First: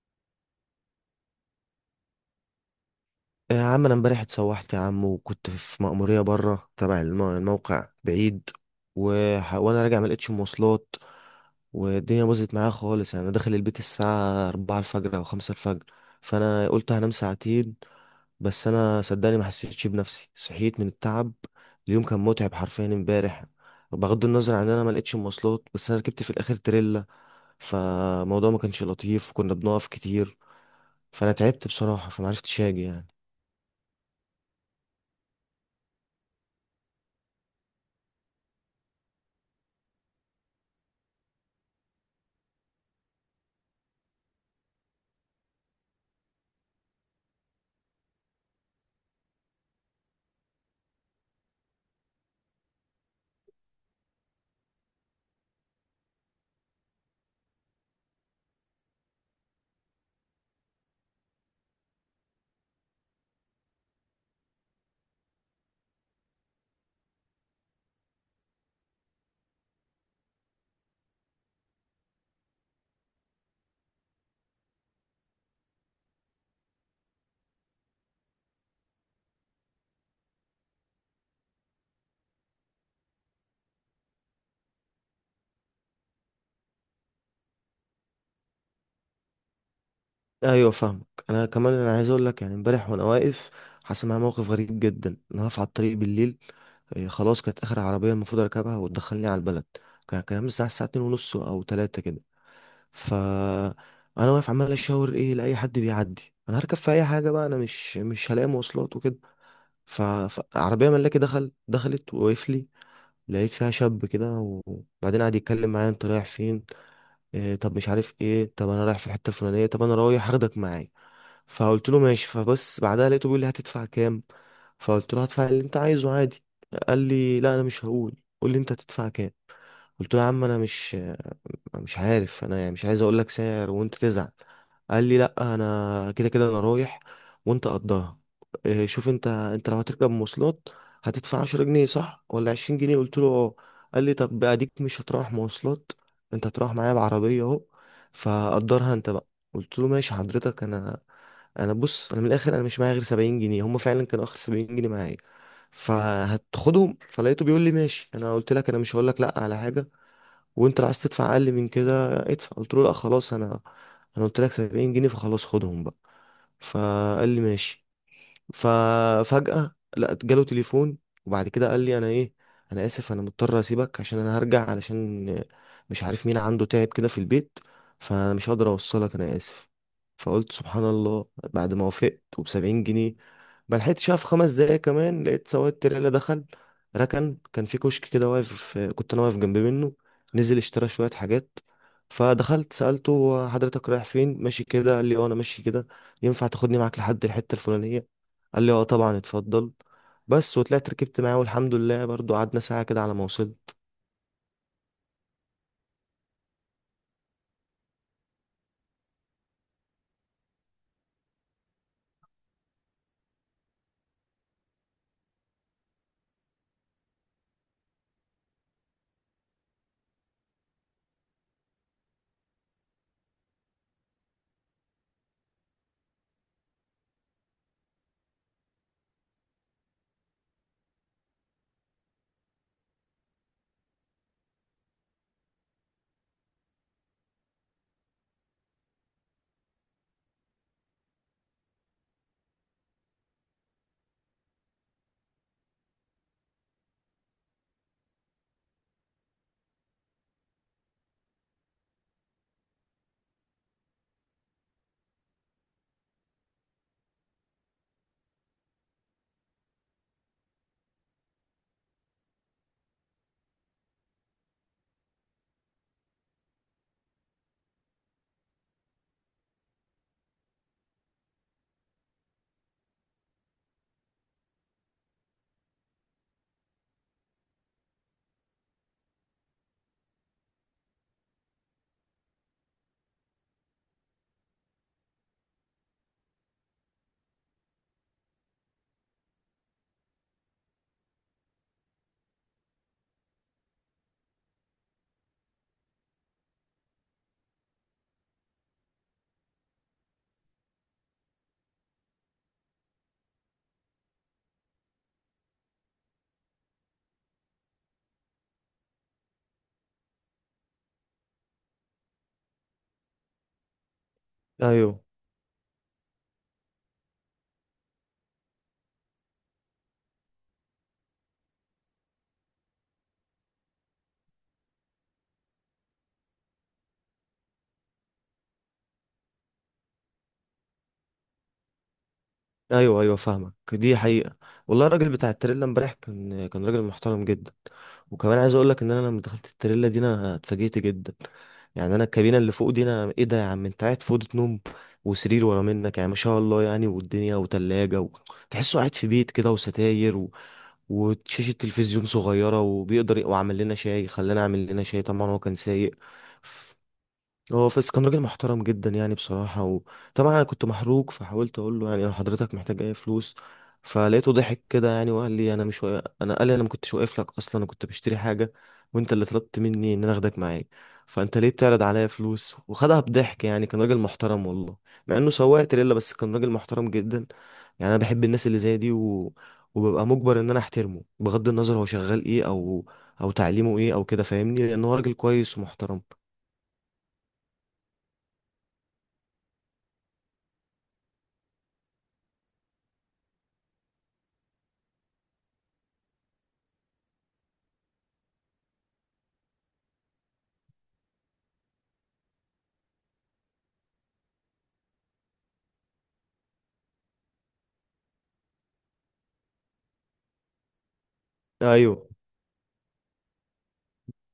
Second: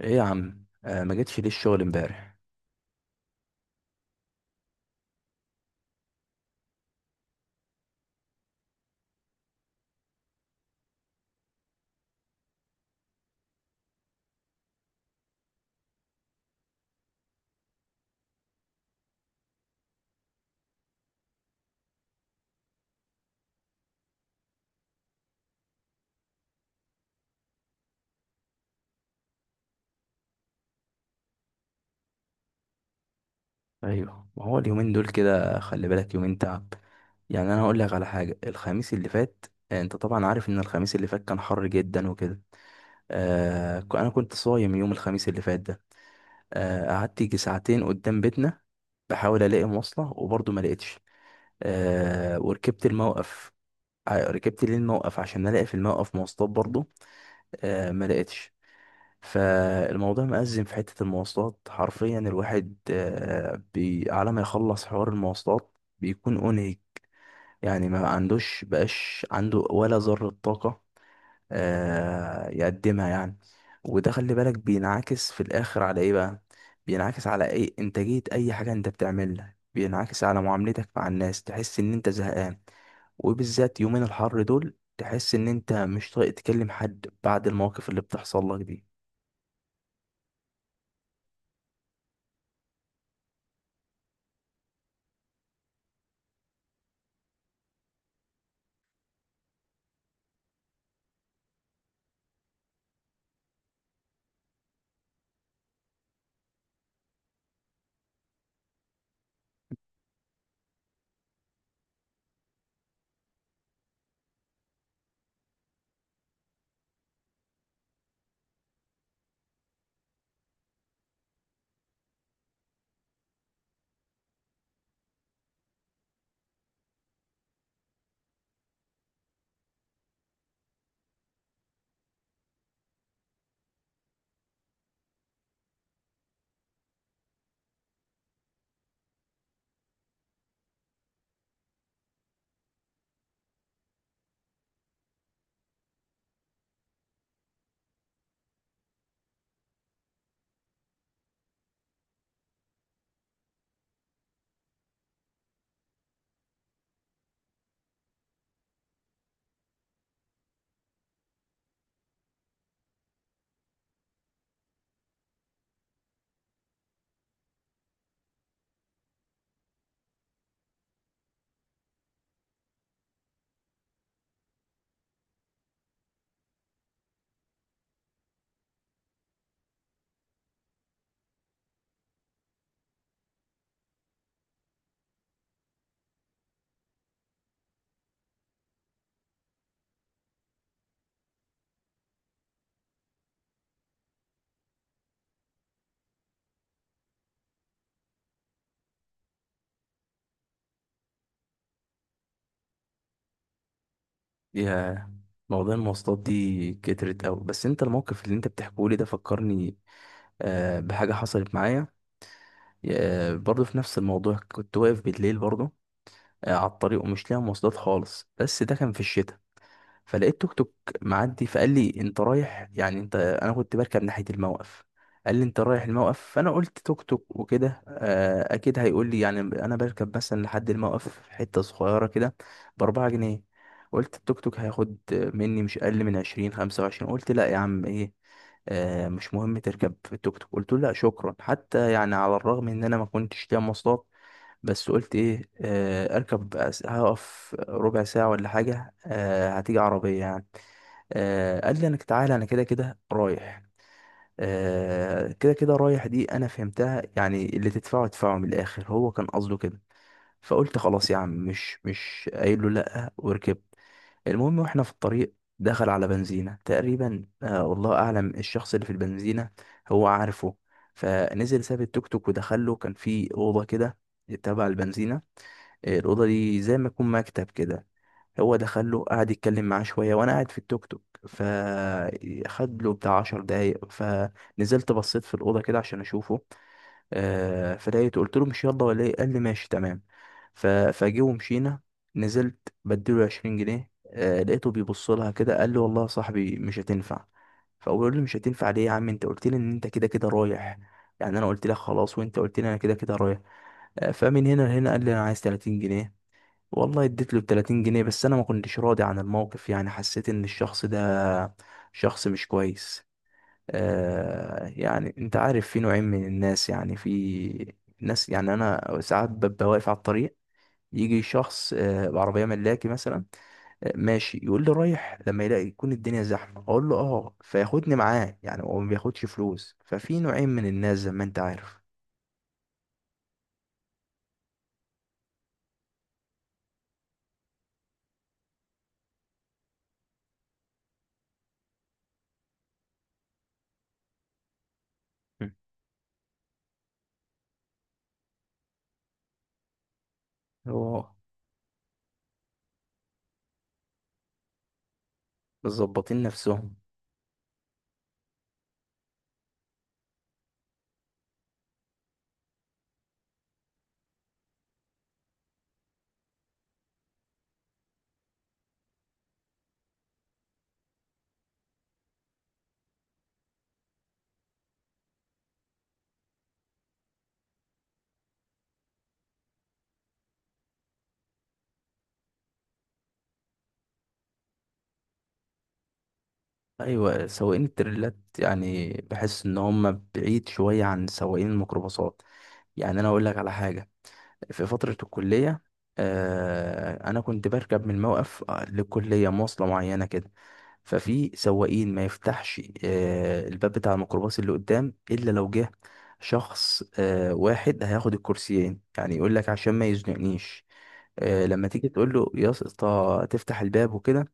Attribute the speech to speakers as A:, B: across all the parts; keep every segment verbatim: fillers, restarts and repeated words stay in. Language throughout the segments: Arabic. A: ايه يا عم، آه ما جيتش ليه الشغل امبارح؟
B: يا عم انا امبارح اتسوحت يا عم، وكنت في مأمورية بره تبع الم- الموقع بعيد. وح... وانا راجع ما لقيتش مواصلات، والدنيا باظت معايا خالص. يعني انا داخل البيت الساعة أربعة الفجر او خمسة الفجر، فانا قلت هنام ساعتين. بس انا صدقني ما حسيتش بنفسي، صحيت من التعب. اليوم كان متعب حرفيا امبارح، بغض النظر عن ان انا ما لقيتش مواصلات. بس انا ركبت في الاخر تريلا، فالموضوع ما كانش لطيف، وكنا بنقف كتير، فانا تعبت بصراحة، فما عرفتش اجي يعني.
A: ايوه، ما هو اليومين دول كده. خلي بالك يومين تعب. يعني انا هقول لك على حاجه. الخميس اللي فات، آه، انت طبعا عارف ان الخميس اللي فات كان حر جدا وكده. آه ك- انا كنت صايم يوم الخميس اللي فات ده. آه قعدت يجي ساعتين قدام بيتنا، بحاول الاقي مواصله وبرضه ما لقيتش. آه وركبت الموقف، ع- ركبت ليه الموقف عشان الاقي في الموقف مواصلات برضه. آه ما لقيتش. فالموضوع مأزم في حتة المواصلات، حرفيا الواحد آه، بي- على ما يخلص حوار المواصلات بيكون أنهك. يعني ما عندوش بقاش، عنده ولا ذرة طاقة آه، يقدمها يعني. وده خلي بالك بينعكس في الآخر على إيه بقى؟ بينعكس على إيه؟ إنتاجية أي حاجة أنت بتعملها، بينعكس على معاملتك مع الناس، تحس إن أنت زهقان. وبالذات يومين الحر دول تحس إن أنت مش طايق تكلم حد بعد المواقف اللي بتحصل لك دي.
B: ايوه فاهمك. انا كمان انا عايز اقول لك، يعني امبارح وانا واقف، حصل معايا موقف غريب جدا. انا واقف على الطريق بالليل، إيه، خلاص، كانت اخر عربيه المفروض اركبها وتدخلني على البلد. كان كان الساعه الساعه اتنين ونص او تلاتة كده. ف انا واقف عمال اشاور ايه لاي حد بيعدي، انا هركب في اي حاجه بقى، انا مش مش هلاقي مواصلات وكده. ف- فعربيه ملاكي دخل دخلت ووقف لي. لقيت فيها شاب كده، وبعدين قعد يتكلم معايا: انت رايح فين؟ إيه؟ طب مش عارف ايه؟ طب انا رايح في الحته الفلانيه. طب انا رايح هاخدك معايا. فقلت له ماشي. فبس بعدها لقيته بيقول لي: هتدفع كام؟ فقلت له هدفع اللي انت عايزه عادي. قال لي: لا، انا مش هقول، قول لي انت هتدفع كام. قلت له: يا عم انا مش مش عارف، انا يعني مش عايز اقول لك سعر وانت تزعل. قال لي: لا، انا كده كده انا رايح، وانت قضاها. إيه، شوف انت، انت لو هتركب مواصلات هتدفع عشر جنيه صح ولا عشرين جنيه؟ قلت له اه. قال لي: طب اديك مش هتروح مواصلات، انت هتروح معايا بعربيه اهو، فقدرها انت بقى. قلت له: ماشي حضرتك، انا انا بص، انا من الاخر انا مش معايا غير سبعين جنيه، هم فعلا كانوا اخر سبعين جنيه معايا، فهتاخدهم. فلقيته بيقول لي: ماشي، انا قلت لك انا مش هقول لك لا على حاجه، وانت لو عايز تدفع اقل من كده ادفع. قلت له: لا خلاص، انا انا قلت لك سبعين جنيه، فخلاص خدهم بقى. فقال لي ماشي. ففجأة لا جاله تليفون، وبعد كده قال لي: انا ايه، انا اسف، انا مضطر اسيبك، عشان انا هرجع، علشان مش عارف مين عنده تعب كده في البيت، فانا مش هقدر اوصلك، انا اسف. فقلت سبحان الله، بعد ما وافقت وبسبعين جنيه. ما لحقتش في خمس دقايق كمان، لقيت سواق التريلا دخل ركن، كان في كشك كده واقف، كنت انا واقف جنب منه، نزل اشترى شوية حاجات، فدخلت سألته: هو حضرتك رايح فين ماشي كده؟ قال لي: اه انا ماشي كده. ينفع تاخدني معاك لحد الحتة الفلانية؟ قال لي اه طبعا اتفضل. بس وطلعت ركبت معاه، والحمد لله برضو قعدنا ساعة كده على ما وصلت.
A: يا موضوع المواصلات دي كترت أوي، بس انت الموقف اللي انت بتحكيه لي ده فكرني آه، بحاجة حصلت معايا. آه، برضه في نفس الموضوع، كنت واقف بالليل برضه آه، على الطريق ومش لاقي مواصلات خالص، بس ده كان في الشتاء. فلقيت توك توك معدي، فقال لي انت رايح؟ يعني انت انا كنت بركب ناحية الموقف. قال لي انت رايح الموقف، فانا قلت توك توك وكده آه، اكيد هيقول لي، يعني انا بركب مثلا لحد الموقف حتة صغيرة كده، باربعة جنيه. قلت التوك توك هياخد مني مش اقل من عشرين، خمسة وعشرين. قلت لا يا عم، ايه آه، مش مهم تركب التوك توك. قلت له لا شكرا، حتى يعني على الرغم ان انا ما كنتش ليا مواصلات، بس قلت ايه، آه، اركب، أس- هقف ربع ساعة ولا حاجة، آه، هتيجي عربية يعني. آه، قال لي انك تعالى انا كده كده رايح. آه، كده كده رايح دي انا فهمتها، يعني اللي تدفعه ادفعه، من الاخر هو كان قصده كده. فقلت خلاص يا عم، مش مش قايل له لا، وركبت. المهم، واحنا في الطريق دخل على بنزينة تقريبا، آه، والله اعلم الشخص اللي في البنزينة هو عارفه. فنزل ساب التوك توك ودخل له، كان في اوضة كده تبع البنزينة. آه، الأوضة دي زي ما يكون مكتب كده. هو دخله قعد يتكلم معاه شوية وأنا قاعد في التوك توك. فخد له بتاع عشر دقايق، فنزلت بصيت في الأوضة كده عشان أشوفه. آه، فلقيته قلت له مش يلا ولا إيه؟ قال لي ماشي تمام. ف- فجه ومشينا. نزلت بديله عشرين جنيه، آه، لقيته بيبص لها كده قال لي والله يا صاحبي مش هتنفع. فأقول له مش هتنفع ليه يا عم؟ أنت قلت لي إن أنت كده كده رايح، يعني أنا قلت لك خلاص وأنت قلت لي أنا كده كده رايح. آه، فمن هنا لهنا قال لي أنا عايز تلاتين جنيه. والله اديت له تلاتين جنيه، بس انا ما كنتش راضي عن الموقف، يعني حسيت ان الشخص ده شخص مش كويس. آه
B: ايوه،
A: يعني انت عارف في نوعين من الناس، يعني في ناس، يعني انا ساعات ببقى واقف على الطريق، يجي شخص آه بعربية ملاكي مثلا آه ماشي يقول لي رايح، لما يلاقي يكون الدنيا زحمة اقول له اه فياخدني معاه، يعني هو ما بياخدش فلوس. ففي نوعين من الناس زي ما انت عارف.
B: ايوه، ايوه فاهمك، دي حقيقة. والله الراجل بتاع التريلا امبارح كان كان راجل محترم جدا. وكمان عايز اقول لك ان انا لما دخلت التريلا دي انا اتفاجئت جدا. يعني انا الكابينة اللي فوق دي، انا ايه ده يا عم، انت قاعد في أوضة نوم، وسرير
A: م.
B: ورا منك، يعني ما شاء الله، يعني والدنيا وتلاجة و... تحسه قاعد في بيت كده، وستاير و...
A: هو
B: وشاشة تلفزيون صغيرة، وبيقدر وعمل لنا شاي، خلانا اعمل لنا شاي، طبعا هو كان سايق.
A: مظبطين نفسهم.
B: هو فاس كان راجل محترم جدا يعني بصراحة. وطبعا أنا كنت محروق، فحاولت أقول له: يعني لو حضرتك محتاج أي فلوس. فلقيته ضحك كده يعني، وقال لي: أنا مش واقف، أنا، قال لي أنا ما كنتش واقف لك أصلا، أنا كنت بشتري حاجة، وأنت اللي طلبت مني إن أنا أخدك معايا، فأنت ليه بتعرض عليا فلوس؟ وخدها بضحك يعني. كان راجل محترم والله، مع إنه سواق تريلا، بس كان راجل محترم جدا. يعني أنا بحب الناس اللي زي دي و... وببقى مجبر إن أنا أحترمه، بغض النظر هو شغال إيه، أو أو تعليمه إيه أو كده، فاهمني، لأن هو راجل كويس ومحترم.
A: ايوه، سواقين التريلات يعني بحس ان هم بعيد شويه عن سواقين الميكروباصات. يعني انا اقول لك على حاجه. في فتره الكليه، آه انا كنت بركب من الموقف للكليه مواصله معينه كده. ففي سواقين ما يفتحش آه الباب بتاع الميكروباص اللي قدام الا لو جه شخص آه واحد هياخد الكرسيين، يعني يقول لك عشان ما يزنقنيش. آه لما تيجي
B: أيوه.
A: تقول له يا اسطى تفتح الباب وكده.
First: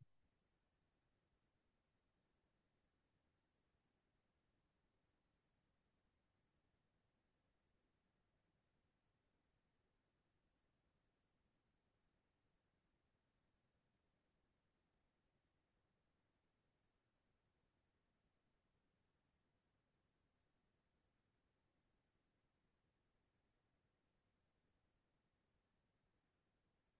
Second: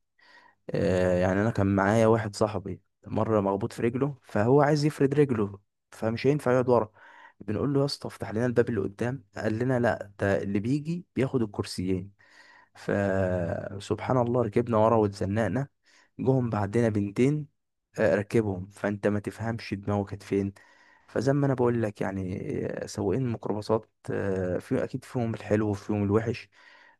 A: آه، يعني انا كان معايا واحد صاحبي مره، مخبوط في رجله فهو عايز يفرد رجله، فمش هينفع يقعد ورا. بنقول له يا اسطى افتح لنا الباب اللي قدام، قال لنا لا، ده اللي بيجي بياخد الكرسيين. فسبحان الله، ركبنا ورا واتزنقنا. جم بعدنا بنتين، آه، ركبهم. فانت ما تفهمش دماغه كانت فين. فزي ما انا بقول لك يعني آه، سواقين الميكروباصات آه، في اكيد فيهم الحلو وفيهم الوحش.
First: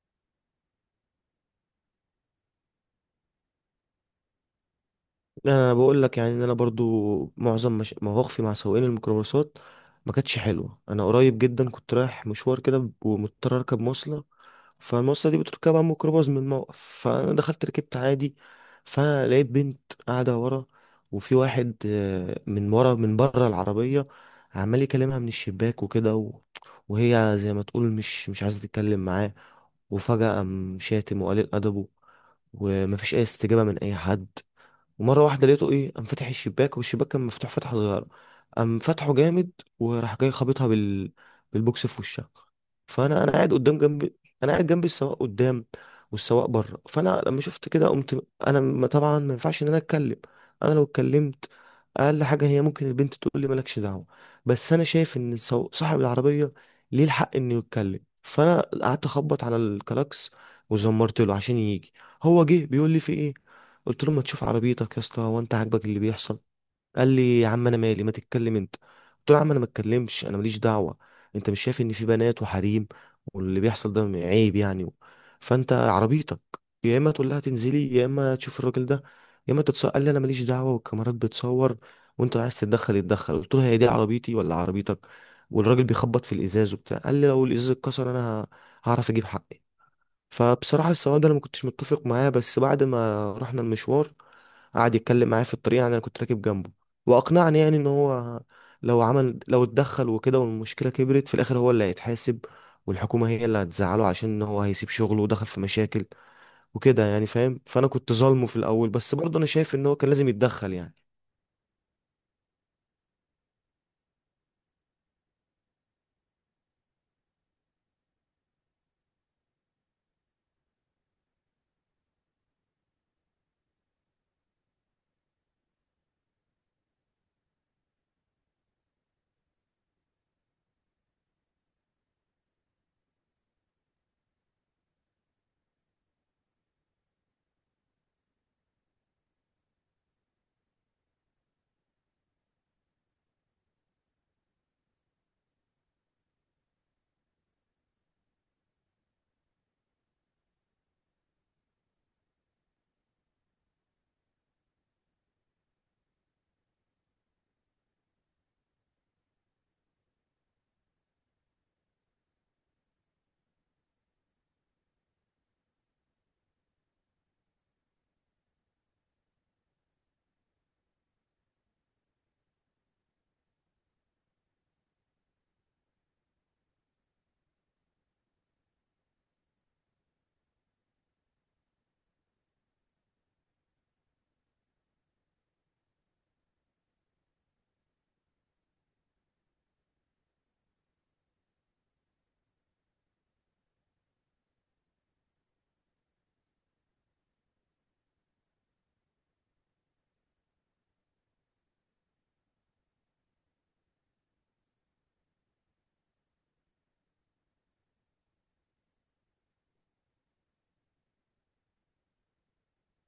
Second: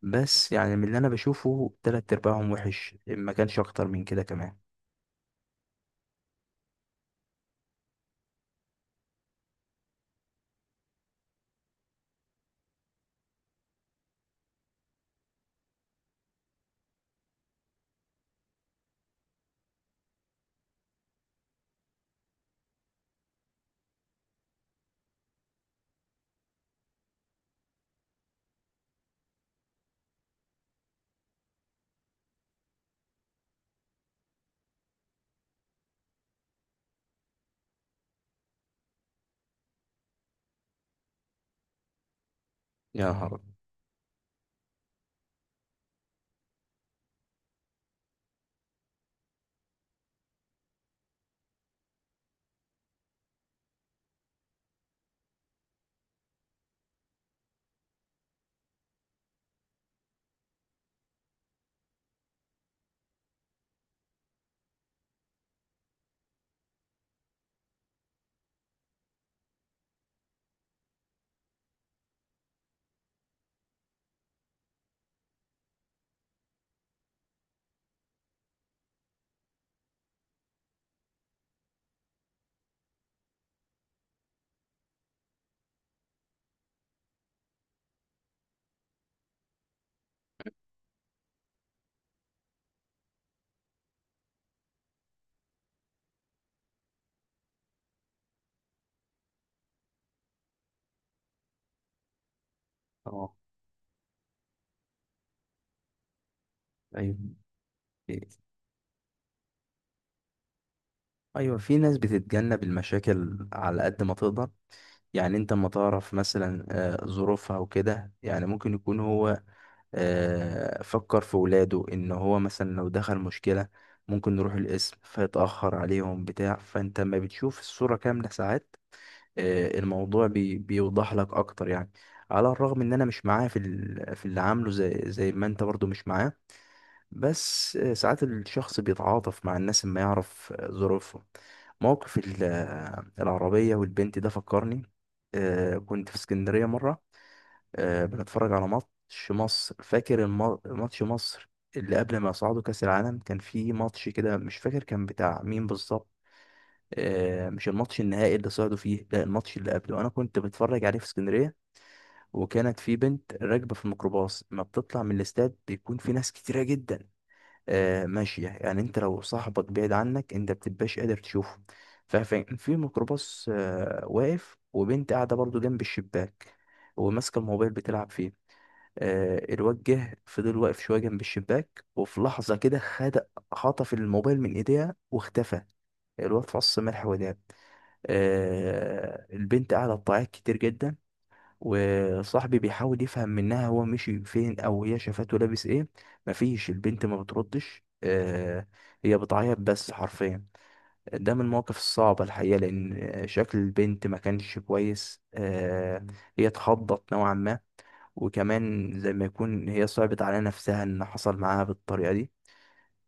A: بس يعني من اللي انا بشوفه تلات ارباعهم وحش، ما كانش اكتر من كده كمان.
B: لا، انا بقول لك، يعني ان انا برضو معظم مش... مواقفي مع سواقين الميكروباصات ما كانتش حلوه. انا قريب جدا كنت رايح مشوار كده، ومضطر اركب مواصله، فالمواصله دي بتركبها ميكروباص من الموقف. فانا دخلت ركبت عادي، فانا لقيت بنت قاعده ورا، وفي واحد آه، من ورا، من بره العربيه، عمال يكلمها من الشباك وكده و... وهي زي ما تقول مش مش عايزه تتكلم معاه. وفجاه قام شاتم وقليل ادبه، ومفيش اي استجابه من اي حد. ومره واحده لقيته ايه، قام فاتح الشباك، والشباك كان مفتوح فتحه صغيره، قام فتحه جامد، وراح جاي خابطها بال بالبوكس في وشها.
A: يا
B: فانا انا
A: نهار أبيض.
B: قاعد قدام جنبي، انا قاعد جنب السواق قدام، والسواق بره. فانا لما شفت كده قمت انا، م- طبعا ما ينفعش ان انا اتكلم، انا لو اتكلمت اقل حاجه هي ممكن البنت تقول لي مالكش دعوه. بس انا شايف ان السو- صاحب العربيه ليه الحق انه يتكلم، فانا قعدت اخبط على الكلاكس وزمرت له عشان يجي. هو جه بيقول لي: في ايه؟ قلت له: ما تشوف عربيتك يا اسطى، هو انت عاجبك اللي بيحصل؟ قال لي: يا عم انا مالي، ما تتكلم انت. قلت له: يا عم انا ما اتكلمش، انا ماليش دعوه. انت مش شايف ان في بنات وحريم، واللي بيحصل ده عيب يعني؟ فانت عربيتك، يا اما تقول لها تنزلي، يا اما تشوف الراجل ده، يا اما تتصور. قال لي: انا ماليش دعوه، والكاميرات بتصور، وانت لو عايز تتدخل اتدخل. قلت له: هي دي عربيتي ولا عربيتك؟ والراجل بيخبط في الازاز وبتاع، قال لي: لو الازاز اتكسر انا هعرف اجيب حقي. فبصراحة السواق ده أنا ما كنتش متفق معاه، بس بعد ما رحنا المشوار قعد يتكلم معايا في الطريق، يعني أنا كنت راكب جنبه، وأقنعني يعني إن هو لو عمل، لو اتدخل وكده، والمشكلة كبرت في الآخر، هو اللي هيتحاسب، والحكومة
A: اه.
B: هي اللي هتزعله، عشان إن هو هيسيب شغله ودخل في مشاكل وكده يعني،
A: ايوه،
B: فاهم. فأنا كنت ظالمه في الأول، بس برضه أنا شايف إن هو كان لازم يتدخل يعني.
A: ايوه، في ناس بتتجنب المشاكل على قد ما تقدر. يعني انت ما تعرف مثلا آه، ظروفها وكده، يعني ممكن يكون هو آه، فكر في ولاده، ان هو مثلا لو دخل مشكلة ممكن نروح القسم فيتأخر عليهم بتاع. فانت لما بتشوف الصورة كاملة ساعات آه، الموضوع بي بيوضح لك اكتر يعني. على الرغم ان انا مش معاه في ال- في اللي عامله، زي زي ما انت برضو مش معاه. بس آه، ساعات الشخص بيتعاطف مع الناس، ما يعرف آه، ظروفهم. موقف ال- آه، العربية والبنت ده فكرني آه، كنت في اسكندرية مرة، آه، بنتفرج على ماتش مصر، فاكر الم- ماتش مصر اللي قبل ما يصعدوا كأس العالم، كان في ماتش كده مش فاكر كان بتاع مين بالظبط. آه، مش الماتش النهائي اللي صعدوا فيه، لا الماتش اللي قبله، انا كنت بتفرج عليه في اسكندريه. وكانت في بنت راكبه في الميكروباص. ما بتطلع من الاستاد بيكون في ناس كتيره جدا آه، ماشيه، يعني انت لو صاحبك بعيد عنك انت بتبقاش قادر تشوفه. فكان في ميكروباص آه، واقف وبنت قاعده برضو جنب الشباك وماسكه الموبايل بتلعب فيه. آه، الواد جه فضل واقف شويه جنب الشباك، وفي لحظه كده خد خطف الموبايل من ايديها واختفى. الواد فص ملح وداب. آه، البنت قاعده تعيط كتير جدا، وصاحبي بيحاول يفهم منها هو مشي فين او هي شافته لابس ايه. مفيش، البنت ما بتردش آه، هي بتعيط بس حرفيا. ده من المواقف الصعبة الحقيقة، لأن شكل البنت ما كانش كويس آه، هي اتخضت نوعا ما، وكمان زي ما يكون هي صعبت على نفسها ان حصل معاها بالطريقة دي.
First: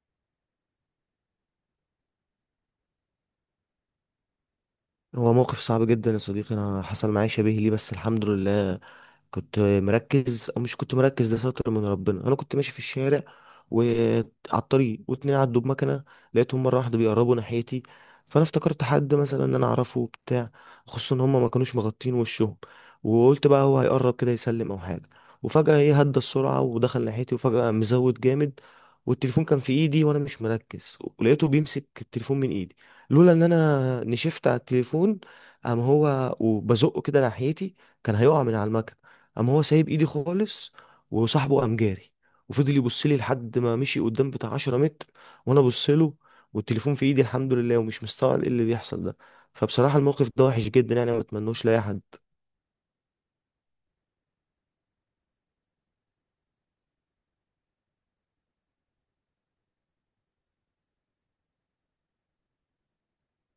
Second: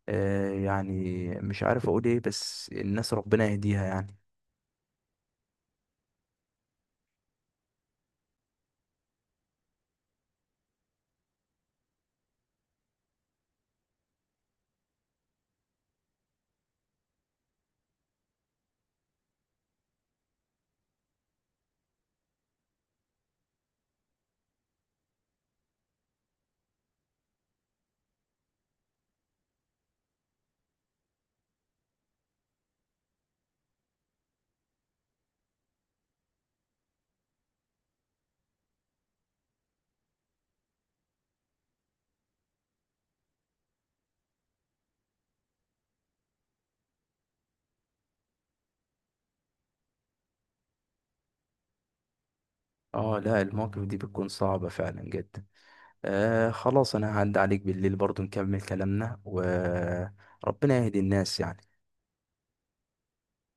A: آه يعني مش عارف اقول ايه، بس الناس ربنا يهديها يعني.
B: هو موقف صعب جدا يا صديقي. أنا حصل معايا شبيه ليه، بس الحمد لله كنت مركز، او مش كنت مركز، ده ستر من ربنا. انا كنت ماشي في الشارع، وعلى الطريق واتنين عدوا بمكنه، لقيتهم مره واحده بيقربوا ناحيتي، فانا افتكرت حد مثلا ان انا اعرفه بتاع خصوصا ان هم ما كانوش مغطين وشهم، وقلت بقى هو هيقرب كده يسلم او حاجه. وفجاه ايه هدى السرعه ودخل ناحيتي، وفجاه قام مزود جامد، والتليفون كان في ايدي وانا مش مركز، ولقيته بيمسك التليفون من ايدي. لولا ان انا نشفت على التليفون، قام هو وبزقه كده ناحيتي، كان هيقع من على المكنه، قام هو سايب ايدي خالص، وصاحبه قام جاري، وفضل يبص لي لحد ما مشي قدام بتاع 10 متر، وانا ابص له، والتليفون في ايدي الحمد لله، ومش مستوعب ايه اللي بيحصل ده. فبصراحة الموقف ده وحش جدا يعني، ما اتمنوش لاي حد.
A: اه، لا، المواقف دي بتكون صعبة فعلا جدا. آه خلاص، انا هعدي عليك بالليل برضو نكمل كلامنا وربنا يهدي الناس يعني.